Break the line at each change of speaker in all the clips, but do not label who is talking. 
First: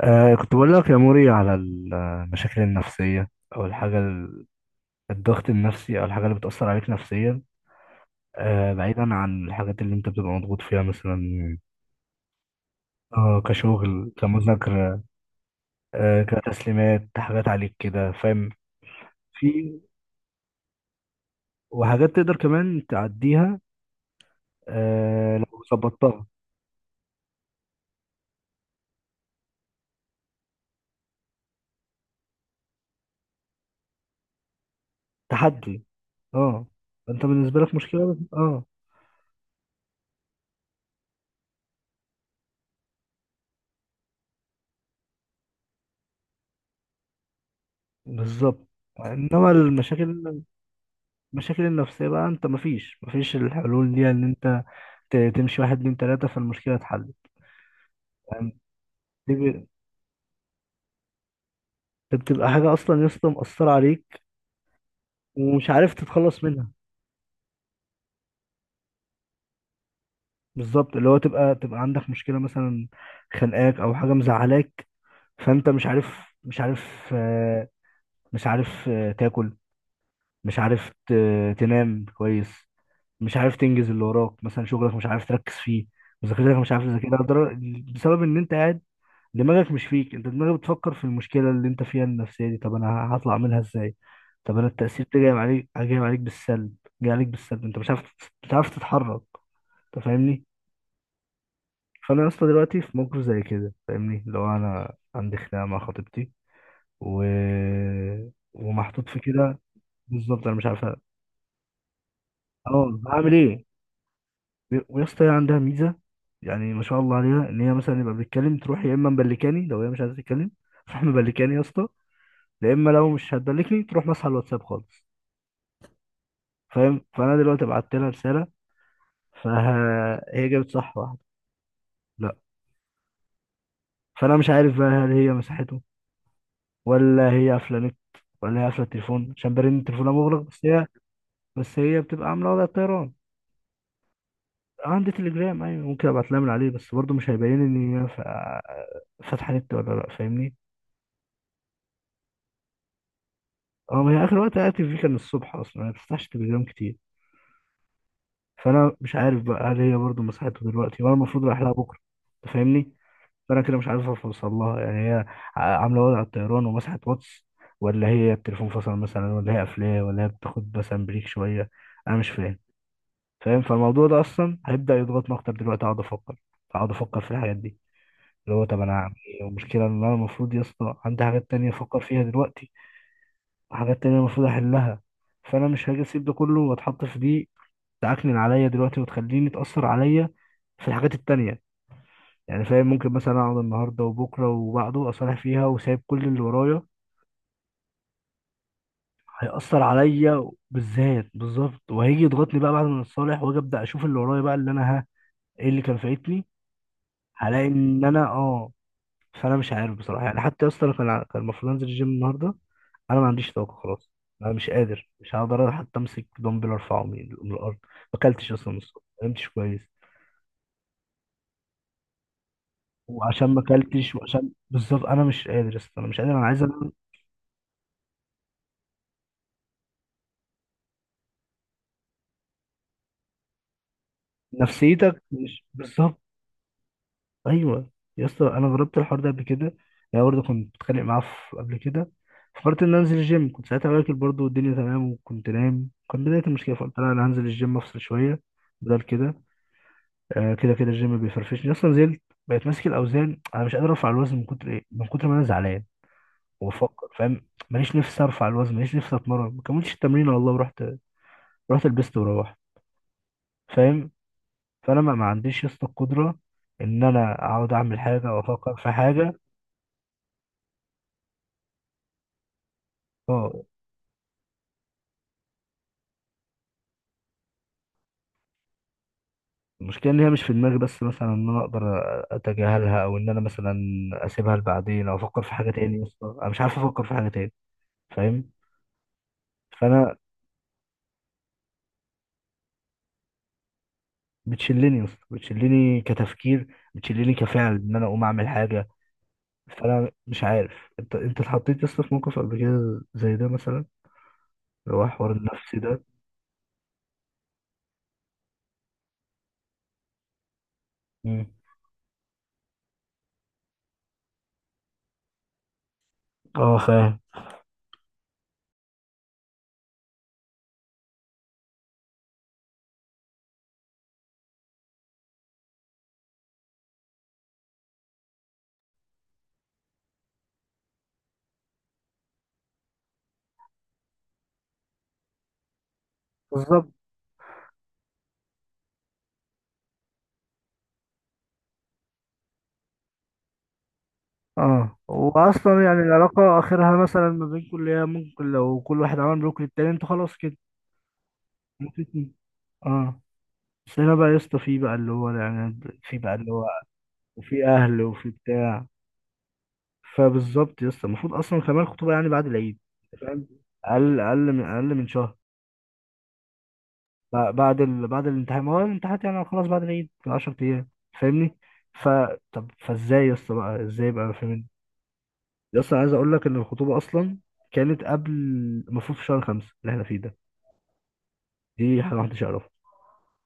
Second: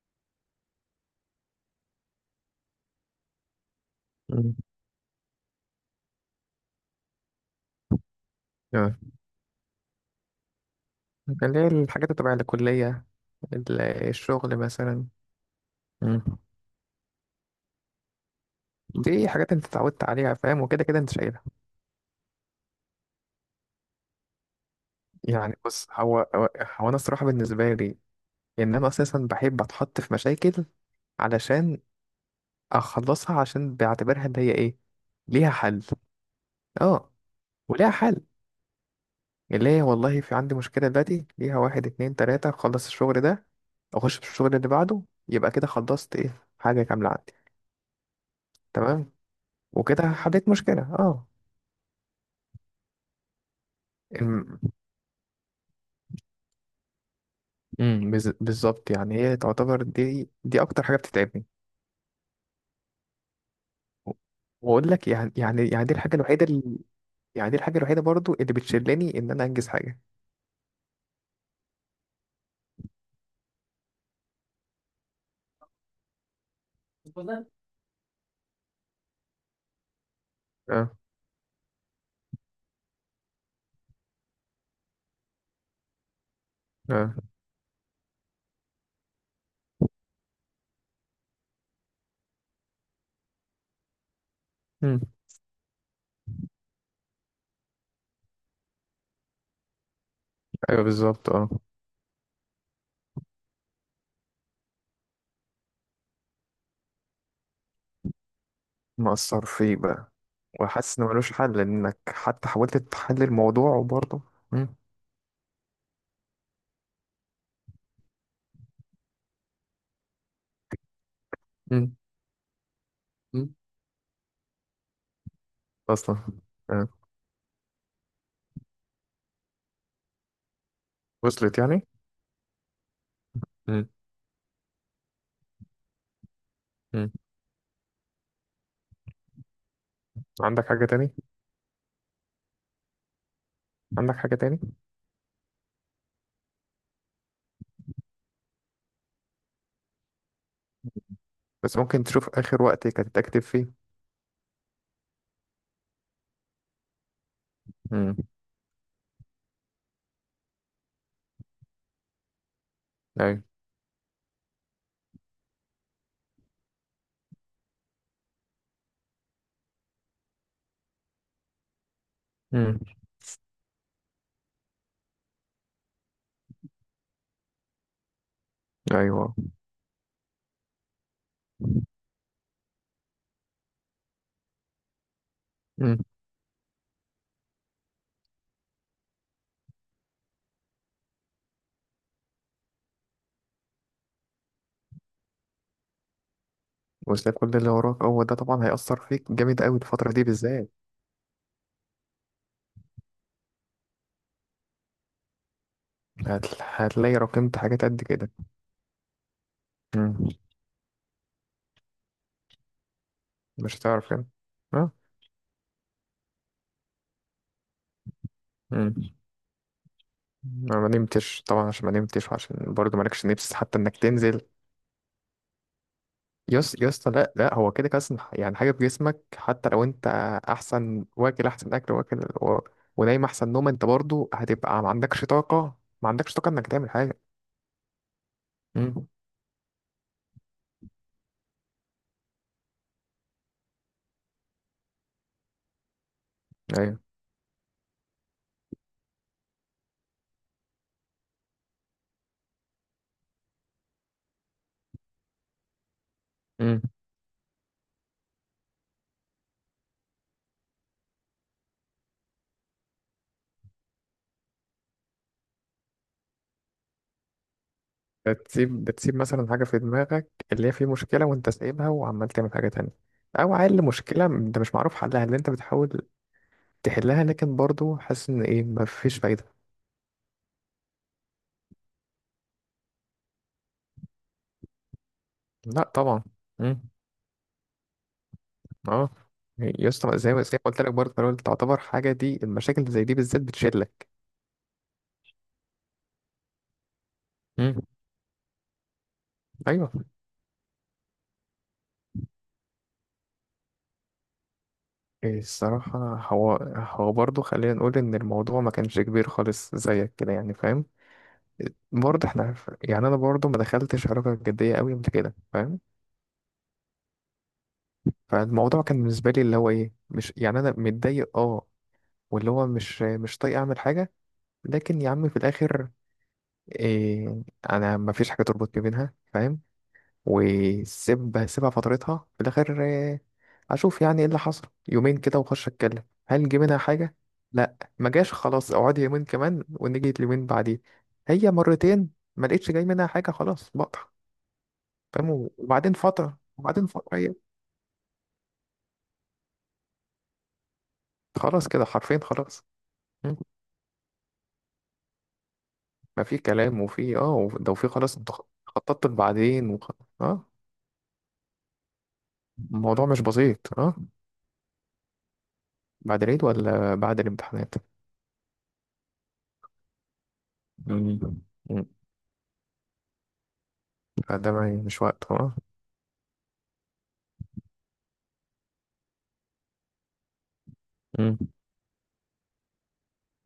كنت بقول لك يا موري على المشاكل النفسية أو
مم.
الضغط النفسي أو الحاجة اللي بتأثر عليك نفسيا.
اه.
بعيدا عن الحاجات اللي أنت بتبقى مضغوط فيها مثلا.
اللي هي الحاجات اللي تبع الكلية.
كشغل،
الشغل
كمذاكرة،
مثلا. مم.
كتسليمات، حاجات عليك كده، فاهم؟
دي حاجات انت
في.
اتعودت عليها، فاهم، وكده كده انت شايلها.
وحاجات تقدر كمان تعديها،
يعني
لو
بص، هو
ظبطتها.
هو هو انا الصراحة بالنسبة لي ان انا اساسا بحب اتحط في مشاكل علشان اخلصها، عشان بعتبرها اللي هي ايه، ليها حل.
تحدي. اه.
اه،
أنت بالنسبة لك
وليها
مشكلة بس.
حل.
اه.
اللي هي والله في عندي مشكلة دلوقتي، ليها 1 2 3 اخلص الشغل ده، اخش في الشغل اللي بعده، يبقى كده خلصت ايه، حاجة كاملة عندي.
بالظبط.
تمام.
انما
وكده
المشاكل
حليت مشكلة. اه.
المشاكل النفسيه بقى، انت مفيش الحلول دي، ان
الم-
انت تمشي واحد اتنين تلاتة فالمشكلة اتحلت. يعني
بالظبط. يعني هي
تبقى
تعتبر دي اكتر حاجة بتتعبني.
بتبقى حاجة أصلا يا اسطى مأثرة عليك
واقول لك، يعني يعني
ومش
يعني
عارف
دي الحاجة
تتخلص
الوحيدة
منها.
اللي، يعني دي الحاجة الوحيدة برضو اللي بتشلني ان انا انجز حاجة.
بالظبط، اللي هو تبقى تبقى عندك مشكلة مثلا خانقاك أو حاجة مزعلاك، فأنت مش عارف آه، مش عارف تاكل، مش
اه.
عارف تنام كويس، مش عارف تنجز اللي وراك مثلا شغلك، مش عارف تركز فيه، مذاكرتك مش عارف
اه.
تذاكرها، بسبب إن أنت قاعد دماغك مش فيك. انت دماغك بتفكر في المشكله اللي انت فيها النفسيه دي، طب انا هطلع منها ازاي؟ طب انا
امم.
التاثير ده جاي عليك بالسلب. انت مش عارف مش عارف تتحرك. انت فاهمني؟
ايوه بالظبط. اه.
فانا يا اسطى دلوقتي في موقف زي كده، فاهمني، لو انا عندي خناقه مع خطيبتي و... ومحطوط في
مأثر
كده.
فيك بقى.
بالظبط انا مش عارف
وحاسس ان ملوش حل، انك حتى حاولت
اه
تحل
هعمل ايه.
الموضوع وبرضه. امم.
ويا اسطى هي عندها ميزه، يعني ما شاء الله عليها، ان هي مثلا يبقى بتتكلم تروح يا اما مبلكاني، لو هي مش عايزه تتكلم تروح مبلكاني يا اسطى.
امم.
لا اما لو مش
امم.
هتدلكني تروح ماسحه الواتساب خالص،
اصلا. اه.
فاهم؟ فانا دلوقتي بعت لها رساله، فهي جابت صح واحده.
وصلت يعني.
لا.
امم.
فانا مش عارف بقى، هل هي مسحته،
امم.
ولا هي قافله نت، ولا هي قافله التليفون عشان برن تليفونها مغلق، بس
عندك حاجة
هي
تاني؟
بتبقى عامله وضع الطيران.
عندك حاجة تاني؟
عندي تليجرام، ايوه، ممكن ابعت لها من عليه، بس برضه مش هيبين ان هي فاتحه نت ولا لا، فاهمني؟
بس ممكن تشوف اخر وقت كانت اكتب فيه.
اه. ما هي اخر وقت قعدت فيه كان الصبح، اصلا ما بفتحش تليجرام كتير.
امم.
فانا مش عارف بقى، هل هي برضه مسحته دلوقتي، وانا المفروض رايح لها بكره. أنت فاهمني؟
ايوه.
فانا كده مش عارف اوصل لها، يعني هي عامله وضع الطيران ومسحت واتس، ولا هي التليفون فصل مثلا، ولا هي قافلاه، ولا هي بتاخد مثلا بريك شويه. انا مش فاهم.
امم.
فاهم؟ فالموضوع ده اصلا هيبدا يضغطني اكتر دلوقتي، اقعد افكر في الحاجات دي، اللي هو طب انا هعمل
ايوه.
ايه. والمشكله ان انا المفروض يا اسطى عندي حاجات تانية افكر فيها دلوقتي، وحاجات تانية المفروض احلها، فانا مش هاجي
امم.
اسيب ده كله واتحط في دي تعكنن عليا دلوقتي وتخليني اتاثر عليا في الحاجات التانية. يعني فاهم، ممكن مثلا اقعد النهارده وبكره وبعده اصالح فيها وسايب كل اللي ورايا،
وتلاقي كل اللي وراك، هو ده طبعا هيأثر فيك جامد قوي
هيأثر
الفترة دي
عليا
بالذات.
بالذات بالظبط. وهيجي يضغطني بقى بعد ما اتصالح واجي ابدا اشوف اللي ورايا بقى، اللي انا ها ايه اللي كان فايتني.
هتلاقي رقمت
هلاقي
حاجات قد
ان انا
كده.
فانا مش عارف بصراحه،
امم.
يعني حتى اصلا كان كان المفروض انزل الجيم النهارده، انا ما عنديش طاقه
مش
خلاص.
هتعرف يعني.
انا مش
اه.
قادر، مش هقدر حتى امسك دمبل ارفعه من الارض، ما اكلتش اصلا من
امم.
الصبح، ما نمتش كويس،
انا ما نمتش طبعا، عشان ما نمتش وعشان برضه مالكش
وعشان
نفس
ما
حتى انك
اكلتش،
تنزل.
وعشان بالظبط انا مش قادر يا اسطى، انا مش قادر، انا عايز
يس يا
أنام.
اسطى، لا لا، هو كده كده أصلاً يعني حاجة في جسمك. حتى لو انت احسن واكل احسن اكل واكل ونايم احسن نوم، انت برضه هتبقى ما
نفسيتك
عندكش
مش
طاقة، ما
بالظبط.
عندكش طاقة انك تعمل حاجة.
ايوه يا اسطى، انا جربت
امم.
الحوار ده قبل كده، يعني برضه كنت بتخانق معاه قبل كده، فكرت ان أنا انزل الجيم، كنت ساعتها واكل برضه والدنيا تمام، وكنت نايم، كان بدايه المشكله، فقلت لا انا هنزل الجيم افصل شويه بدل كده. كده كده الجيم بيفرفشني اصلا. نزلت بقيت ماسك الاوزان، انا مش قادر ارفع الوزن من كتر ايه، من كتر ما انا زعلان
ايوه.
وبفكر، فاهم؟ ماليش نفسي ارفع الوزن، ماليش نفسي اتمرن، ما كملتش التمرين والله، ورحت رحت لبست وروحت، فاهم؟ فانا ما عنديش يا اسطى القدره ان انا اقعد اعمل حاجه او افكر في
ده تسيب
حاجه.
مثلا حاجة في دماغك، اللي هي في مشكلة وانت سايبها وعمال تعمل حاجة تانية. أو
اه.
عيل مشكلة انت مش معروف حلها، اللي انت بتحاول تحلها لكن برضو حاسس ان ايه، مفيش فايدة.
المشكلة ان هي مش في دماغي بس مثلا، ان انا اقدر اتجاهلها او ان انا مثلا اسيبها لبعدين او افكر في حاجة
لا
تاني، يا
طبعا.
اسطى انا مش عارف
مم.
افكر في حاجة تاني، فاهم؟
اه. يا
فانا
اسطى، زي ما قلت لك برضه في الأول، تعتبر حاجة دي، المشاكل اللي زي دي بالذات بتشلك.
بتشلني يا اسطى، بتشلني كتفكير، بتشلني كفعل
مم.
ان انا اقوم اعمل حاجة.
ايوه.
فانا مش عارف، انت اتحطيت يا اسطى في موقف قبل كده زي ده مثلا، اللي هو حوار
إيه
النفسي
الصراحة.
ده؟
هو برضه، خلينا نقول ان الموضوع ما كانش كبير خالص زيك كده يعني فاهم.
مم.
برضه احنا، يعني انا برضه ما دخلتش علاقة جدية قوي من كده فاهم.
اه، فاهم.
فالموضوع كان بالنسبة لي اللي هو ايه، مش يعني انا متضايق اه، واللي هو مش طايق اعمل حاجة. لكن يا عم في الاخر، إيه، انا ما فيش حاجة تربط ما بينها فاهم. وسيب سيبها فترتها في الاخر. إيه، اشوف يعني ايه اللي حصل يومين كده واخش اتكلم، هل جه منها
بالظبط.
حاجة؟ لا، ما جاش، خلاص اقعدي يومين كمان، ونيجي اليومين بعديه. هي مرتين. ما لقيتش جاي منها حاجة، خلاص بقطع.
اه،
فاهم.
واصلا يعني العلاقة
وبعدين
اخرها
فترة
مثلا
هي،
ما بينكم، اللي هي ممكن لو كل واحد عمل بلوك للتاني انتوا خلاص كده،
خلاص كده حرفين
ممكن.
خلاص.
اه. بس هنا بقى يا اسطى في بقى اللي هو،
ما في كلام، وفي
وفي
ده، وفي
اهل
خلاص،
وفي
انت
بتاع.
خططت بعدين اه.
فبالظبط يا اسطى المفروض اصلا كمان الخطوبه يعني بعد العيد،
الموضوع
أنت
مش
فاهم؟
بسيط، اه.
اقل من شهر.
بعد العيد ولا بعد الامتحانات؟
بعد الامتحان، ما هو الامتحانات يعني خلاص بعد العيد ب 10 ايام،
مم.
فاهمني؟
مم.
ف طب فازاي يا اسطى بقى، ازاي بقى،
فده
فاهمني؟
ما مش وقت، اه.
يا اسطى، أنا عايز اقول لك ان الخطوبه اصلا كانت قبل، المفروض في شهر خمسة اللي احنا فيه ده،
مم.
دي حاجه محدش يعرفها،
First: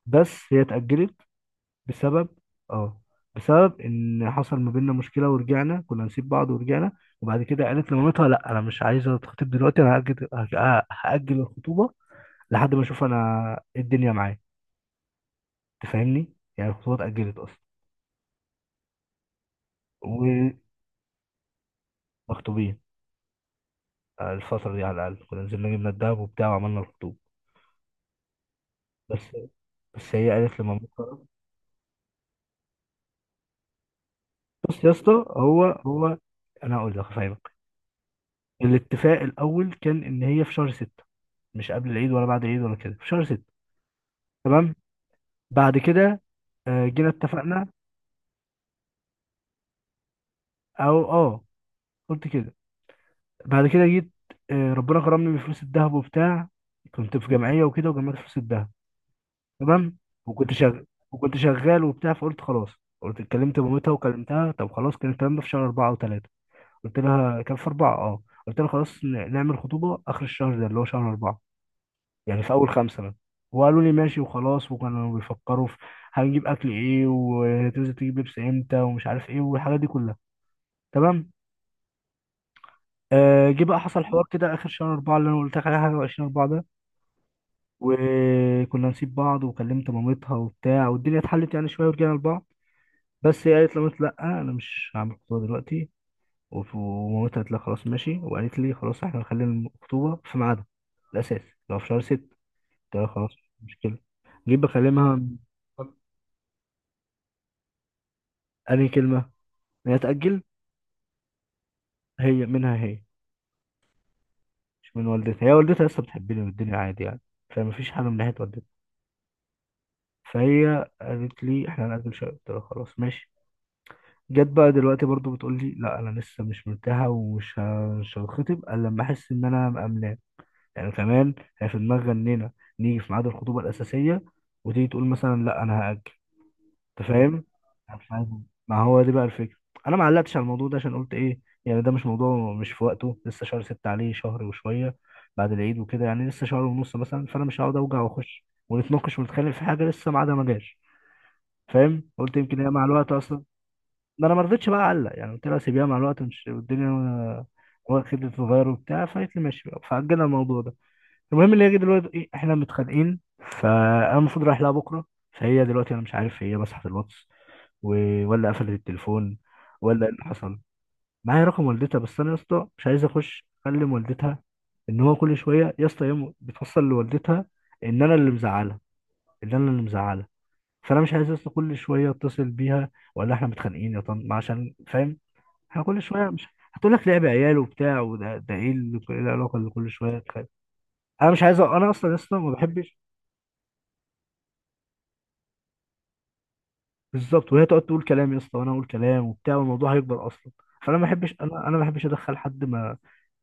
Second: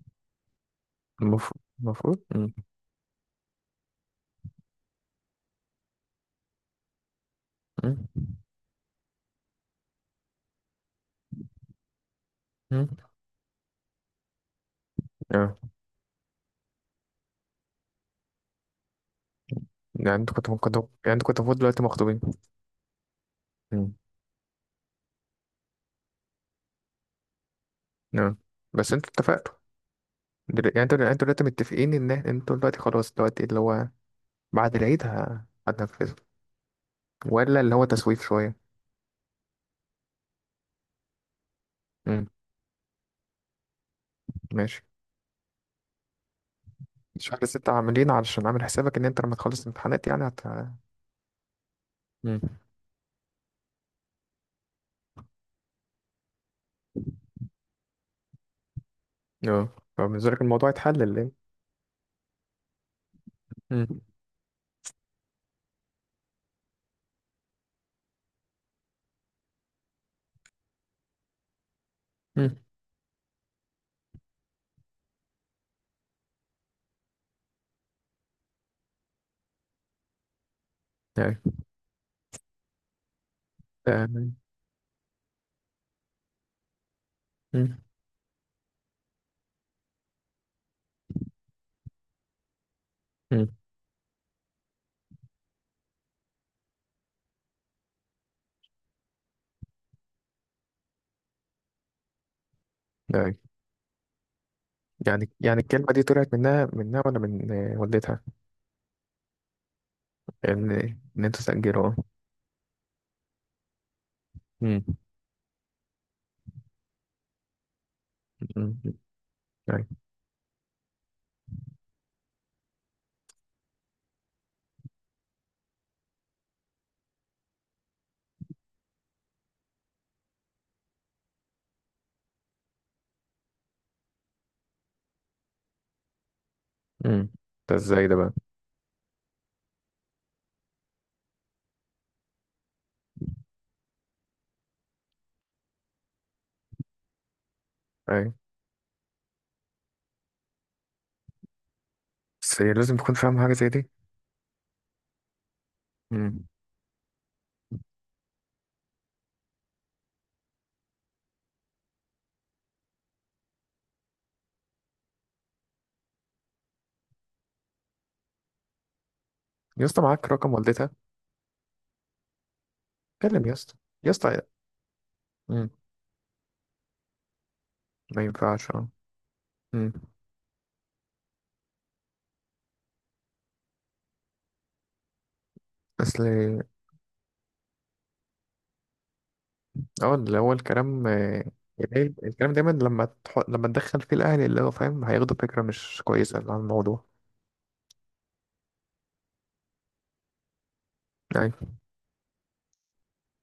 بس هي اتاجلت
المفروض.
بسبب،
مم.
اه بسبب ان حصل ما بيننا مشكله ورجعنا، كنا نسيب بعض ورجعنا. وبعد كده قالت
مم.
لمامتها لا انا مش عايزه اتخطب دلوقتي، انا هاجل الخطوبه لحد ما
مم.
اشوف انا إيه الدنيا معايا،
اه.
تفهمني؟ يعني الخطوبه اتاجلت اصلا.
يعني انتوا كنتوا ممكن يعني انتوا كنتوا المفروض دلوقتي مخطوبين.
ومخطوبين.
مم.
الفتره دي على الاقل كنا نزلنا جبنا الدهب وبتاع وعملنا الخطوبه.
اه. بس انتوا
بس.
اتفقتوا.
بس هي قالت
يعني انتوا يعني
لمامتها،
انتوا دلوقتي متفقين ان انتوا دلوقتي خلاص دلوقتي اللي هو بعد
بص يا
العيد
اسطى، هو
هتنفذوا،
هو انا هقول لك هفهمك.
ولا اللي هو تسويف شوية.
الاتفاق الاول كان ان هي في شهر ستة، مش قبل العيد ولا
مم.
بعد العيد ولا كده، في شهر ستة. تمام.
ماشي.
بعد كده جينا
شهر
اتفقنا.
6، عاملين علشان عامل حسابك إن أنت لما تخلص الامتحانات يعني هت.
او اه قلت
مم.
كده. بعد كده جيت، ربنا كرمني بفلوس الذهب وبتاع، كنت في جمعيه وكده وجمعت فلوس الذهب.
أه.
تمام.
فبالنسبة لك
وكنت
الموضوع
شغال،
يتحل اللي إيه؟
وبتاع، فقلت خلاص. قلت اتكلمت
مم.
مامتها وكلمتها، طب خلاص، كان الكلام ده في شهر أربعة أو ثلاثة، قلت لها كان في أربعة. قلت لها خلاص نعمل خطوبة آخر الشهر ده اللي هو شهر أربعة، يعني في
مم.
أول خمسة بقى. وقالوا لي ماشي وخلاص، وكانوا بيفكروا في هنجيب أكل إيه، وتنزل تجيب لبس إمتى، ومش عارف إيه، والحاجات دي كلها. تمام.
أيوة.
جه بقى حصل حوار
آه.
كده اخر شهر اربعه اللي انا قلت لك عليه، حاجه وعشرين اربعه ده.
مم.
وكنا نسيب بعض، وكلمت مامتها وبتاع والدنيا اتحلت يعني شويه ورجعنا لبعض. بس
مم.
هي قالت لمامتي لا انا مش هعمل خطوبه دلوقتي، ومامتها قالت لها خلاص ماشي، وقالت لي خلاص احنا هنخلي الخطوبه في ميعادها الاساس لو في شهر ست، قلت لها خلاص
أيوة.
مش مشكله. جيت بكلمها.
يعني الكلمة دي طلعت منها ولا من والدتها؟
انهي كلمه؟ هي تاجل.
إن إن أنت تسجله، أه.
هي منها، هي
مم.
مش من والدتها، هي والدتها لسه بتحبني والدنيا عادي يعني، فمفيش حاجه من ناحيه
مم.
والدتها.
أيوة.
فهي قالت لي احنا هنأجل شوية، قلت لها خلاص ماشي. جت بقى دلوقتي برضو بتقول لي لا انا لسه مش مرتاحه، مش هتخطب الا لما احس ان انا مأمناه، يعني كمان. هي في دماغ غنينا نيجي في ميعاد الخطوبه الاساسيه، وتيجي تقول مثلا لا انا هأجل. انت
مم.
فاهم؟
ده
أنا
إزاي
مش
ده
عايز-
بقى.
ما هو دي بقى الفكره. انا ما علقتش على الموضوع ده عشان قلت ايه، يعني ده مش موضوع مش في وقته لسه شهر ستة، عليه شهر وشويه بعد العيد وكده، يعني لسه شهر ونص مثلا، فانا مش هقعد اوجع
أيوة.
واخش ونتناقش ونتخانق في حاجه لسه ميعادها ما جاش، فاهم؟ قلت يمكن
بس
هي
هي
مع
لازم
الوقت
تكون فاهم
اصلا،
حاجة زي دي.
ما انا ما رضيتش بقى اعلق، يعني قلت لها سيبيها مع الوقت، مش
مم.
والدنيا هو كده تتغير وبتاع. فقالت لي ماشي بقى، فاجلنا الموضوع ده. المهم اللي هي دلوقتي ايه، احنا متخانقين، فانا المفروض رايح لها بكره، فهي دلوقتي انا مش عارف هي مسحت الواتس، ولا قفلت التليفون،
يا اسطى
ولا ايه اللي
معاك رقم
حصل.
والدتها؟
معايا رقم والدتها، بس انا يا اسطى مش عايز
كلم
اخش
يا اسطى،
اكلم
يا اسطى.
والدتها، ان هو كل
مم.
شويه يا اسطى هي بتوصل لوالدتها ان انا
ما
اللي
ينفعش،
مزعلها،
أه.
ان انا اللي
مم.
مزعلها فانا مش عايز لسه كل شويه اتصل بيها ولا احنا متخانقين يا طن، عشان فاهم احنا كل شويه مش
أصل.
هتقول لك لعب عيال وبتاع، وده ده ايه إيه العلاقه اللي كل
اه
شويه
اللي
تخانق؟
هو الكلام،
انا مش عايز انا
يعني
اصلا
إيه،
لسه ما
الكلام دايما
بحبش.
لما لما تدخل فيه الأهل، اللي هو فاهم، هياخدوا فكرة مش كويسة عن الموضوع.
بالظبط، وهي تقعد تقول كلام يا اسطى وانا اقول كلام وبتاع والموضوع هيكبر اصلا، فانا ما بحبش، انا
أيوة.
انا ما بحبش ادخل حد ما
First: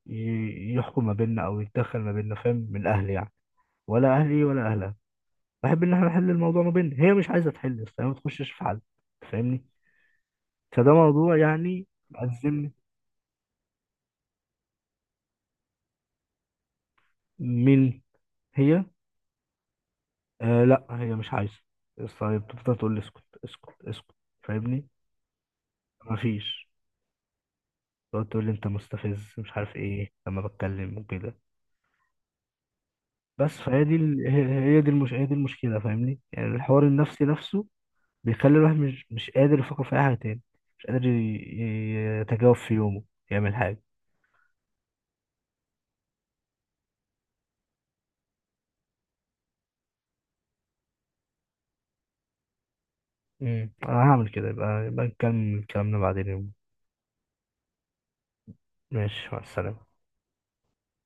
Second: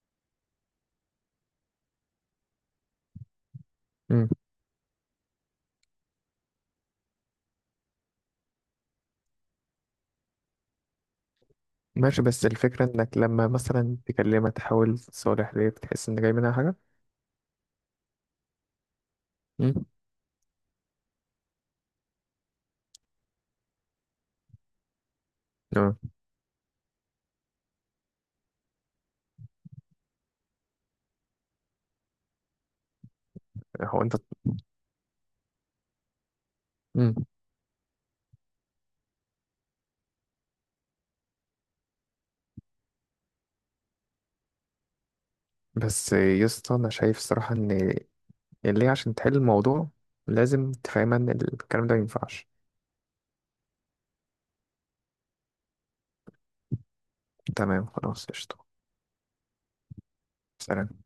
يحكم ما بيننا او يتدخل ما بيننا، فاهم؟ من اهلي يعني، ولا
أمم.
اهلي ولا اهلها. بحب ان احنا نحل الموضوع ما بيننا، هي مش عايزه تحل يا اسطى، هي ما تخشش في حل، فاهمني؟ فده موضوع يعني
ماشي، بس
مأزمني.
الفكرة إنك لما مثلا تكلمها تحاول تصالح، ليه بتحس إن جاي منها حاجة؟
مين؟ هي؟
أمم.
آه، لا هي مش عايزه، بس هي بتفضل تقول لي اسكت اسكت اسكت، فاهمني؟
اه.
مفيش. تقعد تقول لي انت مستفز مش عارف ايه لما بتكلم وكده، بس فهي دي
هو أنت.
ال... هي هي دي المش... هي دي المشكله، فاهمني؟ يعني الحوار
أمم.
النفسي نفسه بيخلي الواحد مش قادر يفكر في اي حاجه تاني، مش قادر يتجاوب في يومه، يعمل حاجه.
بس يا اسطى، أنا شايف الصراحة إن اللي هي، عشان تحل الموضوع لازم تفهمها إن الكلام ده مينفعش.
انا هعمل كده، يبقى نكمل كلامنا بعدين يوم.
تمام، خلاص قشطة.
ماشي، مع السلامه.
سلام.